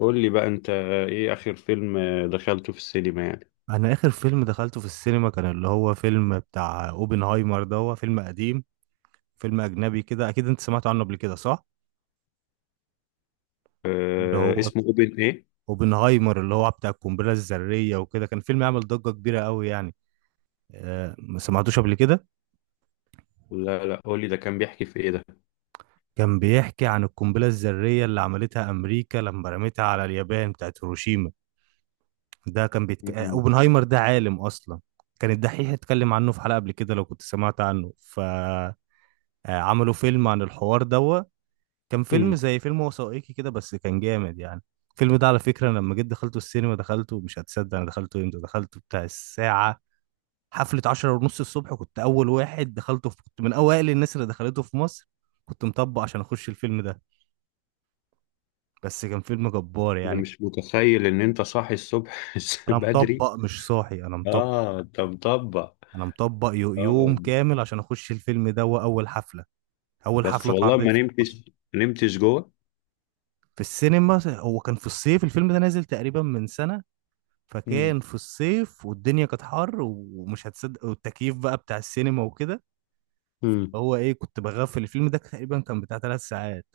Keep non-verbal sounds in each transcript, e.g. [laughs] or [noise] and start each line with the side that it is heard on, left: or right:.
left: قول لي بقى انت، ايه اخر فيلم دخلته في السينما يعني؟
right: انا اخر فيلم دخلته في السينما كان اللي هو فيلم بتاع اوبنهايمر. ده هو فيلم قديم، فيلم اجنبي كده. اكيد انت سمعت عنه قبل كده صح؟ اللي
left: أه،
right: هو
left: اسمه اوبن ايه؟
right: اوبنهايمر اللي هو بتاع القنبله الذريه وكده. كان فيلم عمل ضجه كبيره قوي يعني. ما سمعتوش قبل كده؟
left: لا لا، قول لي ده كان بيحكي في ايه ده؟
right: كان بيحكي عن القنبله الذريه اللي عملتها امريكا لما رمتها على اليابان بتاعت هيروشيما. ده كان بيتك... آه،
left: مم.
right: اوبنهايمر ده عالم اصلا. كان الدحيح اتكلم عنه في حلقه قبل كده لو كنت سمعت عنه. ف آه، عملوا فيلم عن الحوار ده. كان فيلم
left: مم.
right: زي فيلم وثائقي كده بس كان جامد يعني. الفيلم ده على فكرة أنا لما جيت دخلته السينما دخلته، مش هتصدق أنا دخلته امتى، دخلته بتاع الساعة، حفلة عشرة ونص الصبح. كنت أول واحد دخلته في... كنت من أوائل الناس اللي دخلته في مصر. كنت مطبق عشان أخش الفيلم ده. بس كان فيلم جبار
left: انا
right: يعني.
left: مش متخيل ان انت صاحي الصبح [laughs]
right: أنا
left: بدري.
right: مطبق مش صاحي، أنا مطبق.
left: اه، انت مطبق.
right: أنا مطبق
left: اه،
right: يوم كامل عشان أخش الفيلم ده وأول حفلة، أول
left: بس
right: حفلة
left: والله
right: اتعرضت
left: ما
right: فيه في
left: نمتش
right: مصر
left: ما نمتش جوه.
right: في السينما. هو كان في الصيف، الفيلم ده نازل تقريبا من سنة، فكان
left: مم.
right: في الصيف والدنيا كانت حر، ومش هتصدق والتكييف بقى بتاع السينما وكده،
left: مم.
right: هو ايه، كنت بغفل. الفيلم ده تقريبا كان بتاع ثلاث ساعات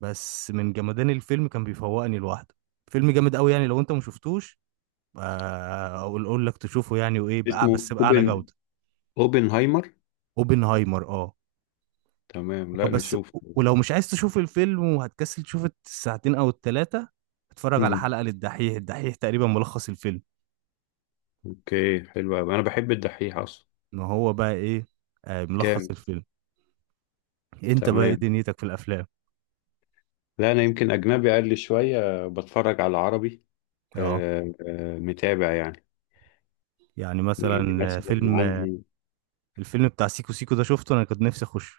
right: بس من جمدان الفيلم كان بيفوقني لوحده. فيلم جامد قوي يعني، لو انت ما شفتوش، اقول لك تشوفه يعني، وايه بقى
left: اسمه
right: بس بأعلى
left: اوبن
right: جودة.
left: اوبنهايمر
right: اوبنهايمر، اه.
left: تمام، لا
right: بس
left: نشوف.
right: ولو مش عايز تشوف الفيلم وهتكسل تشوف الساعتين او الثلاثة، اتفرج على
left: مم.
right: حلقة للدحيح، الدحيح تقريبا ملخص الفيلم.
left: اوكي، حلو قوي. انا بحب الدحيح اصلا.
right: ان هو بقى ايه، ملخص
left: كام؟
right: الفيلم. انت بقى ايه
left: تمام.
right: دنيتك في الافلام؟
left: لا، انا يمكن اجنبي اقل شويه، بتفرج على عربي.
right: اه.
left: متابع يعني.
right: يعني
left: يعني
right: مثلا
left: مثلا
right: فيلم،
left: عندي.
right: الفيلم بتاع سيكو سيكو ده، شفته؟ انا كنت نفسي اخش،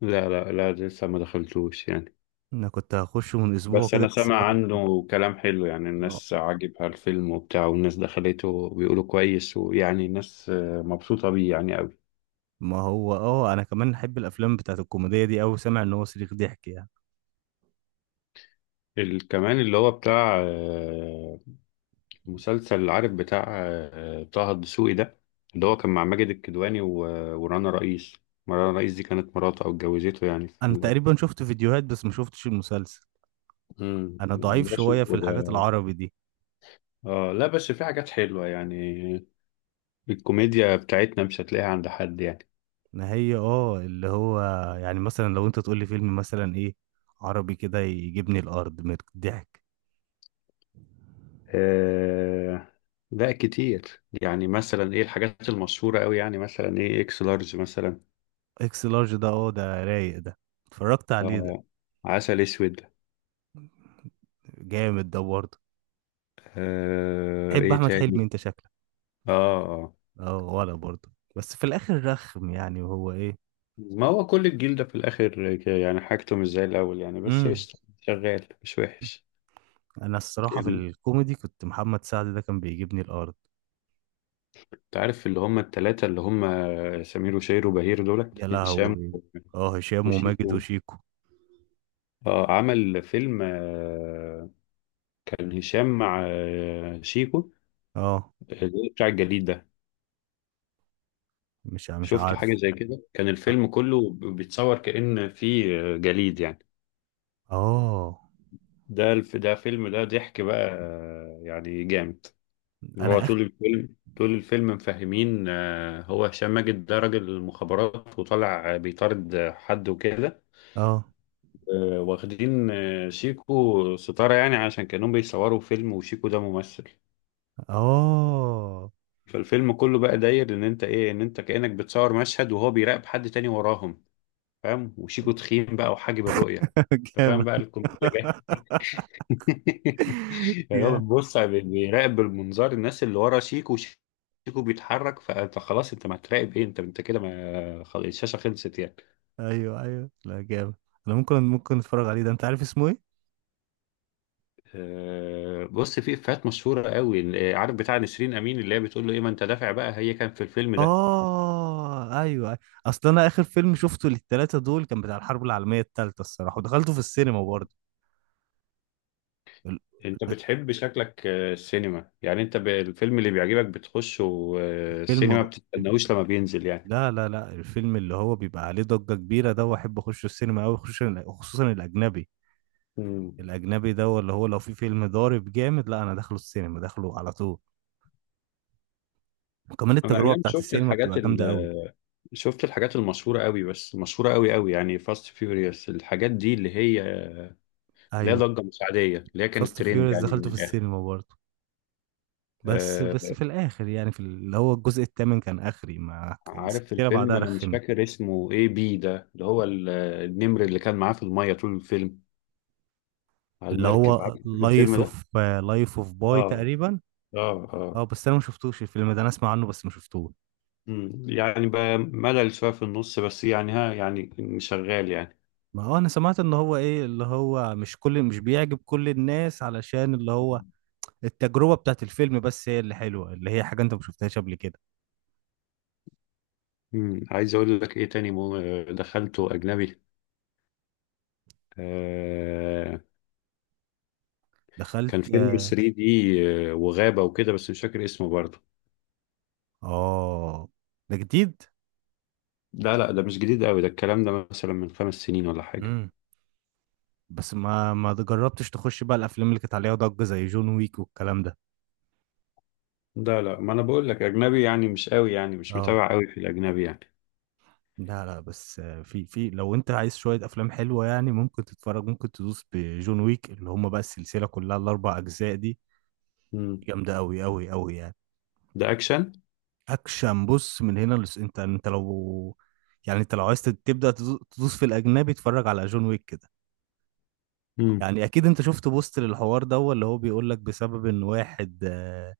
left: لا لا لا، لسه ما دخلتوش يعني.
right: انا كنت هخشه من اسبوع
left: بس
right: كده
left: أنا
right: بس
left: سامع
right: جالي.
left: عنه كلام حلو، يعني الناس
right: اه،
left: عاجبها الفيلم وبتاع، والناس دخلته وبيقولوا كويس، ويعني الناس مبسوطة بيه يعني أوي.
right: ما هو اه انا كمان احب الافلام بتاعت الكوميديا دي اوي، سامع ان هو صريخ ضحك يعني.
left: كمان اللي هو بتاع مسلسل، عارف بتاع طه الدسوقي ده، اللي هو كان مع ماجد الكدواني ورانا رئيس. ما رانا رئيس دي كانت مراته أو اتجوزته، يعني في
right: انا تقريبا شفت فيديوهات بس ما شفتش المسلسل.
left: مم.
right: انا ضعيف
left: ده شيء.
right: شويه في الحاجات العربي دي.
left: اه. لا، بس في حاجات حلوة يعني. الكوميديا بتاعتنا مش هتلاقيها عند حد يعني.
right: ما هي اه، اللي هو، يعني مثلا لو انت تقول لي فيلم مثلا ايه عربي كده يجيبني الارض من الضحك.
left: آه لا، كتير. يعني مثلا ايه الحاجات المشهورة قوي، يعني مثلا ايه اكس لارج مثلا.
right: اكس لارج، ده اه ده رايق ده، اتفرجت عليه ده.
left: اه. عسل اسود.
right: جامد ده برضه.
left: آه،
right: تحب
left: ايه
right: احمد حلمي
left: تاني؟
right: انت شكلك؟
left: اه، اه.
right: اه ولا برضه، بس في الاخر رخم يعني. وهو ايه،
left: ما هو كل الجيل ده في الاخر يعني حاجته مش زي الاول يعني، بس
right: امم
left: قشطة شغال مش وحش.
right: انا الصراحه في
left: ال-
right: الكوميدي كنت محمد سعد ده كان بيجيبني الارض.
left: انت عارف اللي هم التلاتة اللي هم سمير وشير وبهير، دول
right: يا
left: هشام
right: لهوي، اه، هشام وماجد
left: وشيكو.
right: وشيكو.
left: اه، عمل فيلم. كان هشام مع شيكو،
right: اه.
left: بتاع الجليد ده.
right: مش
left: شفت
right: عارف.
left: حاجة زي كده، كان الفيلم كله بيتصور كأن في جليد يعني.
right: اه.
left: ده الف، ده فيلم، ده ضحك بقى، يعني جامد. هو
right: انا اخ،
left: طول الفيلم طول الفيلم مفهمين هو هشام ماجد ده راجل المخابرات، وطالع بيطارد حد وكده،
right: اه،
left: واخدين شيكو ستارة يعني، عشان كانوا بيصوروا فيلم، وشيكو ده ممثل.
right: اه.
left: فالفيلم كله بقى داير ان انت ايه، ان انت كأنك بتصور مشهد، وهو بيراقب حد تاني وراهم، فاهم؟ وشيكو تخين بقى وحاجب الرؤية.
right: [laughs]
left: انت فاهم
right: جامد.
left: بقى الكوميديا جاية.
right: [laughs]
left: [laughs] يعني هو
right: جامد،
left: بيبص بيراقب بالمنظار الناس اللي ورا شيكو، شيكو بيتحرك، فانت خلاص، انت ما هتراقب ايه، انت كده، ما خلاص الشاشة خلصت يعني.
right: ايوه ايوه، لا جامد. انا ممكن اتفرج عليه ده، انت عارف اسمه ايه؟
left: بص، في افيهات مشهورة قوي، عارف بتاع نسرين امين اللي هي بتقول له ايه ما انت دافع بقى، هي كان في الفيلم ده.
right: اه، أيوه. اصل انا اخر فيلم شفته للتلاتة دول كان بتاع الحرب العالمية التالتة الصراحة، ودخلته في السينما برضه. ال-
left: انت بتحب شكلك السينما يعني، انت الفيلم اللي بيعجبك بتخشه
right: الفيلم
left: السينما،
right: آه،
left: بتستناهوش لما بينزل يعني.
right: لا لا لا، الفيلم اللي هو بيبقى عليه ضجة كبيرة ده، واحب اخش السينما قوي، خصوصا خصوصا الاجنبي.
left: مم.
right: الاجنبي ده اللي هو لو في فيلم ضارب جامد، لا انا داخله السينما، داخله على طول. وكمان
left: انا
right: التجربة
left: ايام
right: بتاعت
left: شفت
right: السينما
left: الحاجات
right: بتبقى جامدة قوي.
left: شفت الحاجات المشهورة قوي، بس مشهورة قوي قوي، يعني فاست فيوريوس الحاجات دي، اللي هي اللي هي
right: ايوه.
left: ضجة مش عادية، اللي هي كانت
right: فاست
left: ترند
right: فيوريوس
left: يعني
right: دخلته
left: من
right: في
left: الآخر.
right: السينما برضه. بس
left: آه،
right: بس في الاخر يعني في اللي هو الجزء الثامن كان اخري ما
left: عارف
right: السلسلة
left: الفيلم،
right: بعدها
left: أنا مش
right: رخمت.
left: فاكر اسمه، إيه بي ده اللي هو النمر اللي كان معاه في المية طول الفيلم، على
right: اللي
left: المركب، عارف
right: هو
left: الفيلم
right: لايف
left: ده؟
right: اوف، لايف اوف باي
left: آه،
right: تقريبا.
left: آه، آه.
right: اه بس انا ما شفتوش الفيلم ده، انا اسمع عنه بس ما شفتوش.
left: مم. يعني بقى ملل شوية في النص، بس يعني ها يعني شغال يعني.
right: ما اه انا سمعت ان هو ايه، اللي هو مش بيعجب كل الناس علشان اللي هو التجربة بتاعت الفيلم بس هي اللي حلوة، اللي هي حاجة انت ما شفتهاش قبل كده.
left: مم. عايز أقول لك إيه تاني، دخلته أجنبي. آه
right: دخلت،
left: كان فيلم
right: اه.
left: 3D وغابة وكده، بس مش فاكر اسمه برضه.
right: آه، ده جديد؟
left: لا لا، ده مش جديد قوي، ده الكلام ده مثلا من 5 سنين ولا حاجة.
right: امم بس ما جربتش تخش بقى الافلام اللي كانت عليها ضجة زي جون ويك والكلام ده؟
left: لا لا، ما أنا بقول لك أجنبي، يعني مش قوي، يعني مش
right: اه.
left: متابع قوي في الأجنبي يعني.
right: لا لا، بس في في، لو انت عايز شوية افلام حلوة يعني، ممكن تتفرج، ممكن تدوس بجون ويك، اللي هم بقى السلسلة كلها الاربع اجزاء دي
left: مم.
right: جامدة اوي اوي اوي يعني.
left: ده أكشن.
right: اكشن. بص، من هنا لس انت، انت لو، يعني انت لو عايز تبدأ تدوس في الاجنبي اتفرج على جون ويك كده.
left: مم.
right: يعني اكيد انت شفت بوست للحوار ده، هو اللي هو بيقول لك بسبب ان واحد،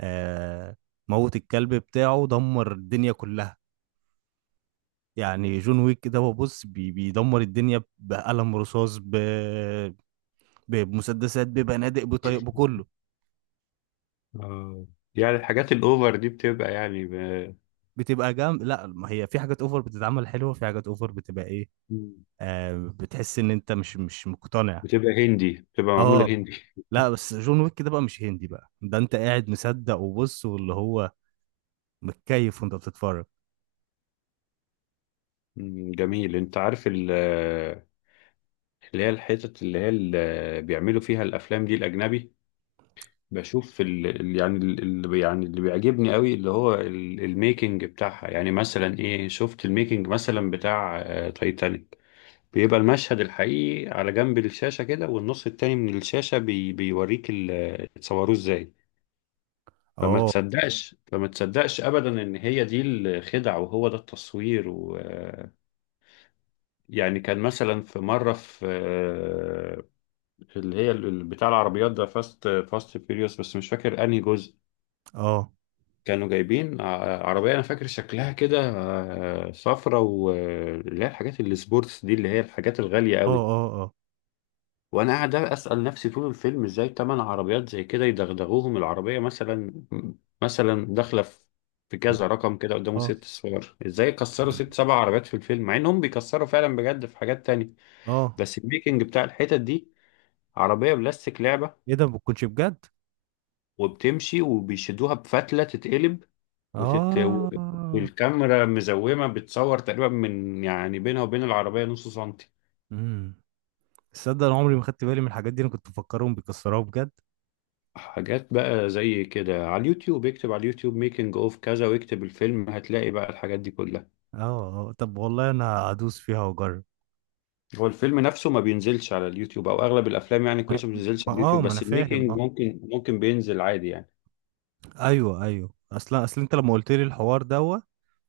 right: آه موت الكلب بتاعه دمر الدنيا كلها. يعني جون ويك ده هو، بص، بيدمر الدنيا بقلم رصاص، بمسدسات، ببنادق، بطيق، بكله.
left: آه. يعني الحاجات الأوفر دي بتبقى يعني
right: بتبقى جام، لا ما هي في حاجات اوفر بتتعمل حلوه، في حاجات اوفر بتبقى ايه،
left: مم.
right: آه بتحس ان انت مش مقتنع.
left: بتبقى هندي، بتبقى معمولة
right: اه،
left: هندي.
right: لا بس جون ويك ده بقى مش هندي بقى ده، انت قاعد مصدق وبص واللي هو متكيف وانت بتتفرج.
left: مم، جميل. انت عارف اللي هي الحتت اللي هي اللي بيعملوا فيها الافلام دي الاجنبي، بشوف يعني اللي يعني اللي بيعجبني قوي اللي هو الميكنج بتاعها، يعني مثلا ايه، شفت الميكنج مثلا بتاع تايتانيك؟ بيبقى المشهد الحقيقي على جنب الشاشة كده، والنص التاني من الشاشة بيوريك اتصوروه ازاي. فما
right: اه.
left: تصدقش فما تصدقش ابدا ان هي دي الخدع وهو ده التصوير و آه، يعني كان مثلا في مرة، في في اللي هي بتاع العربيات ده فاست فيريوس، بس مش فاكر انهي جزء،
right: اه.
left: كانوا جايبين عربية أنا فاكر شكلها كده صفرة، واللي هي الحاجات اللي سبورتس دي، اللي هي الحاجات الغالية
right: اه.
left: قوي.
right: اه. اه.
left: وأنا قاعد أسأل نفسي طول الفيلم، إزاي تمن عربيات زي كده يدغدغوهم العربية مثلا، مثلا داخلة في كذا رقم كده قدامه
right: اه.
left: ست صور، إزاي يكسروا ست سبع عربيات في الفيلم، مع إنهم بيكسروا فعلا بجد في حاجات تانية.
right: اه.
left: بس الميكنج بتاع الحتت دي، عربية بلاستيك لعبة،
right: ايه ده، ما بتكونش بجد؟
left: وبتمشي، وبيشدوها بفتلة تتقلب وتت...
right: اه.
left: والكاميرا مزومة بتصور تقريبا من يعني بينها وبين العربية نص سنتي.
right: امم تصدق انا عمري ما خدت بالي من الحاجات دي، انا كنت مفكرهم بيكسروها بجد.
left: حاجات بقى زي كده على اليوتيوب، اكتب على اليوتيوب ميكنج اوف كذا واكتب الفيلم، هتلاقي بقى الحاجات دي كلها.
right: اه. اه طب والله انا هدوس فيها واجرب.
left: هو الفيلم نفسه ما بينزلش على اليوتيوب، او اغلب الافلام يعني كويسة ما بتنزلش على اليوتيوب،
right: ما انا
left: بس
right: فاهم.
left: الميكنج ممكن بينزل عادي يعني.
right: ايوه ايوه، اصلا اصل انت لما قلت لي الحوار دوت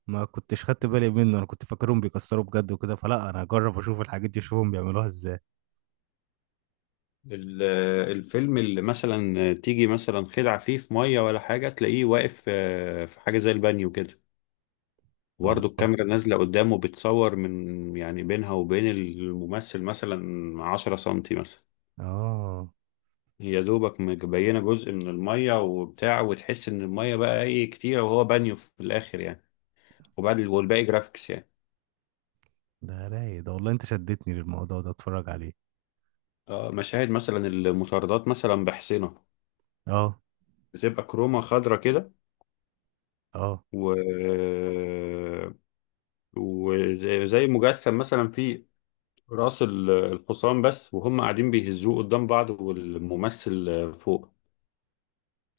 right: ما كنتش خدت بالي منه، انا كنت فاكرهم بيكسروا بجد وكده، فلا انا هجرب اشوف الحاجات دي، اشوفهم بيعملوها ازاي.
left: ال- الفيلم اللي مثلا تيجي مثلا خدعة فيه في مية ولا حاجة، تلاقيه واقف في حاجة زي البانيو كده، وبرضه
right: والله.
left: الكاميرا نازلة قدامه بتصور من يعني بينها وبين الممثل مثلا 10 سنتي مثلا،
right: اه.
left: هي دوبك مبينة جزء من المية وبتاع، وتحس إن المية بقى إيه كتير، وهو بانيو في الآخر يعني، والباقي جرافيكس يعني.
right: ده رايق ده والله، انت شدتني للموضوع ده، اتفرج عليه.
left: مشاهد مثلا المطاردات مثلا بحسنة،
right: اه.
left: بتبقى كرومة خضرة كده
right: اه.
left: و... وزي زي مجسم مثلا في رأس الحصان بس، وهم قاعدين بيهزوه قدام بعض والممثل فوق،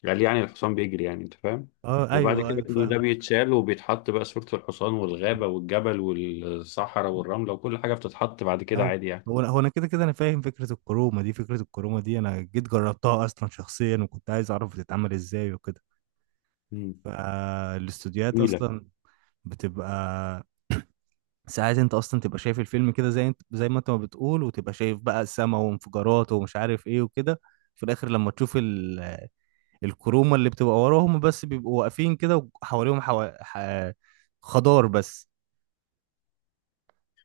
left: قال يعني الحصان بيجري، يعني انت فاهم.
right: اه.
left: وبعد
right: ايوه
left: كده
right: ايوه
left: كل ده
right: فاهم.
left: بيتشال، وبيتحط بقى صورة الحصان والغابة والجبل والصحراء والرملة، وكل حاجة بتتحط بعد كده
right: ايوه.
left: عادي يعني.
right: هو انا كده انا فاهم فكره الكرومه دي، فكره الكرومه دي انا جيت جربتها اصلا شخصيا وكنت عايز اعرف بتتعمل ازاي وكده.
left: مم.
right: فالاستوديوهات
left: جميلة.
right: اصلا بتبقى، ساعات انت اصلا تبقى شايف الفيلم كده زي انت زي ما انت ما بتقول، وتبقى شايف بقى السما وانفجارات ومش عارف ايه وكده، في الاخر لما تشوف ال... الكرومه اللي بتبقى وراهم بس بيبقوا واقفين كده وحواليهم حو... ح... خضار بس.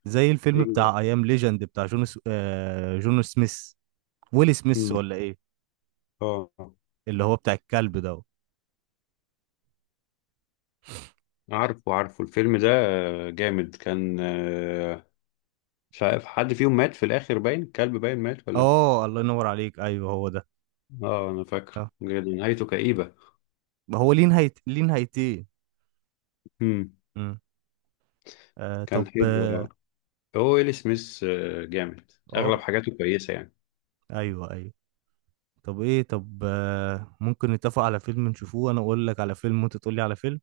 right: زي الفيلم
left: ايوه.
right: بتاع ايام ليجند بتاع جون س... جون سميث، ويل سميث
left: مم.
right: ولا ايه؟
left: اه.
right: اللي هو بتاع الكلب ده.
left: عارفه الفيلم ده، جامد كان. مش عارف حد فيهم مات في الآخر، باين كلب باين مات ولا.
right: اه، الله ينور عليك، ايوه هو ده.
left: اه، انا فاكره
right: آه.
left: بجد، نهايته كئيبة.
right: هو ليه ليه نهايتين؟
left: مم.
right: مم. طب،
left: كان حلو
right: اه.
left: آه. هو ويل سميث جامد، اغلب
right: آه،
left: حاجاته كويسه يعني.
right: ايوه ايوه. طب ايه، طب ممكن نتفق على فيلم نشوفوه، انا اقول لك على فيلم وانت تقول لي على فيلم.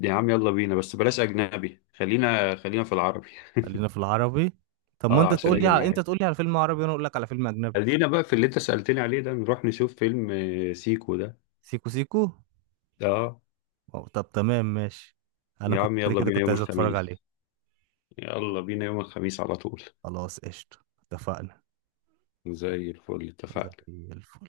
left: يا عم، يلا بينا، بس بلاش اجنبي، خلينا في العربي.
right: خلينا في العربي. طب
left: [laughs]
right: ما
left: اه،
right: انت
left: عشان
right: تقول لي
left: اجي
right: على، انت
left: معاك.
right: تقول لي على فيلم عربي وانا اقول لك على فيلم اجنبي.
left: خلينا بقى في اللي انت سالتني عليه ده، نروح نشوف فيلم سيكو ده.
right: سيكو سيكو.
left: اه.
right: أو طب تمام ماشي، انا
left: يا
right: كنت
left: عم
right: كده
left: يلا
right: كده
left: بينا
right: كنت
left: يوم
right: عايز اتفرج
left: الخميس،
right: عليه.
left: يلا بينا يوم الخميس على طول.
right: خلاص قشطة، اتفقنا.
left: زي الفل،
right: زي
left: اتفقنا.
right: الفل.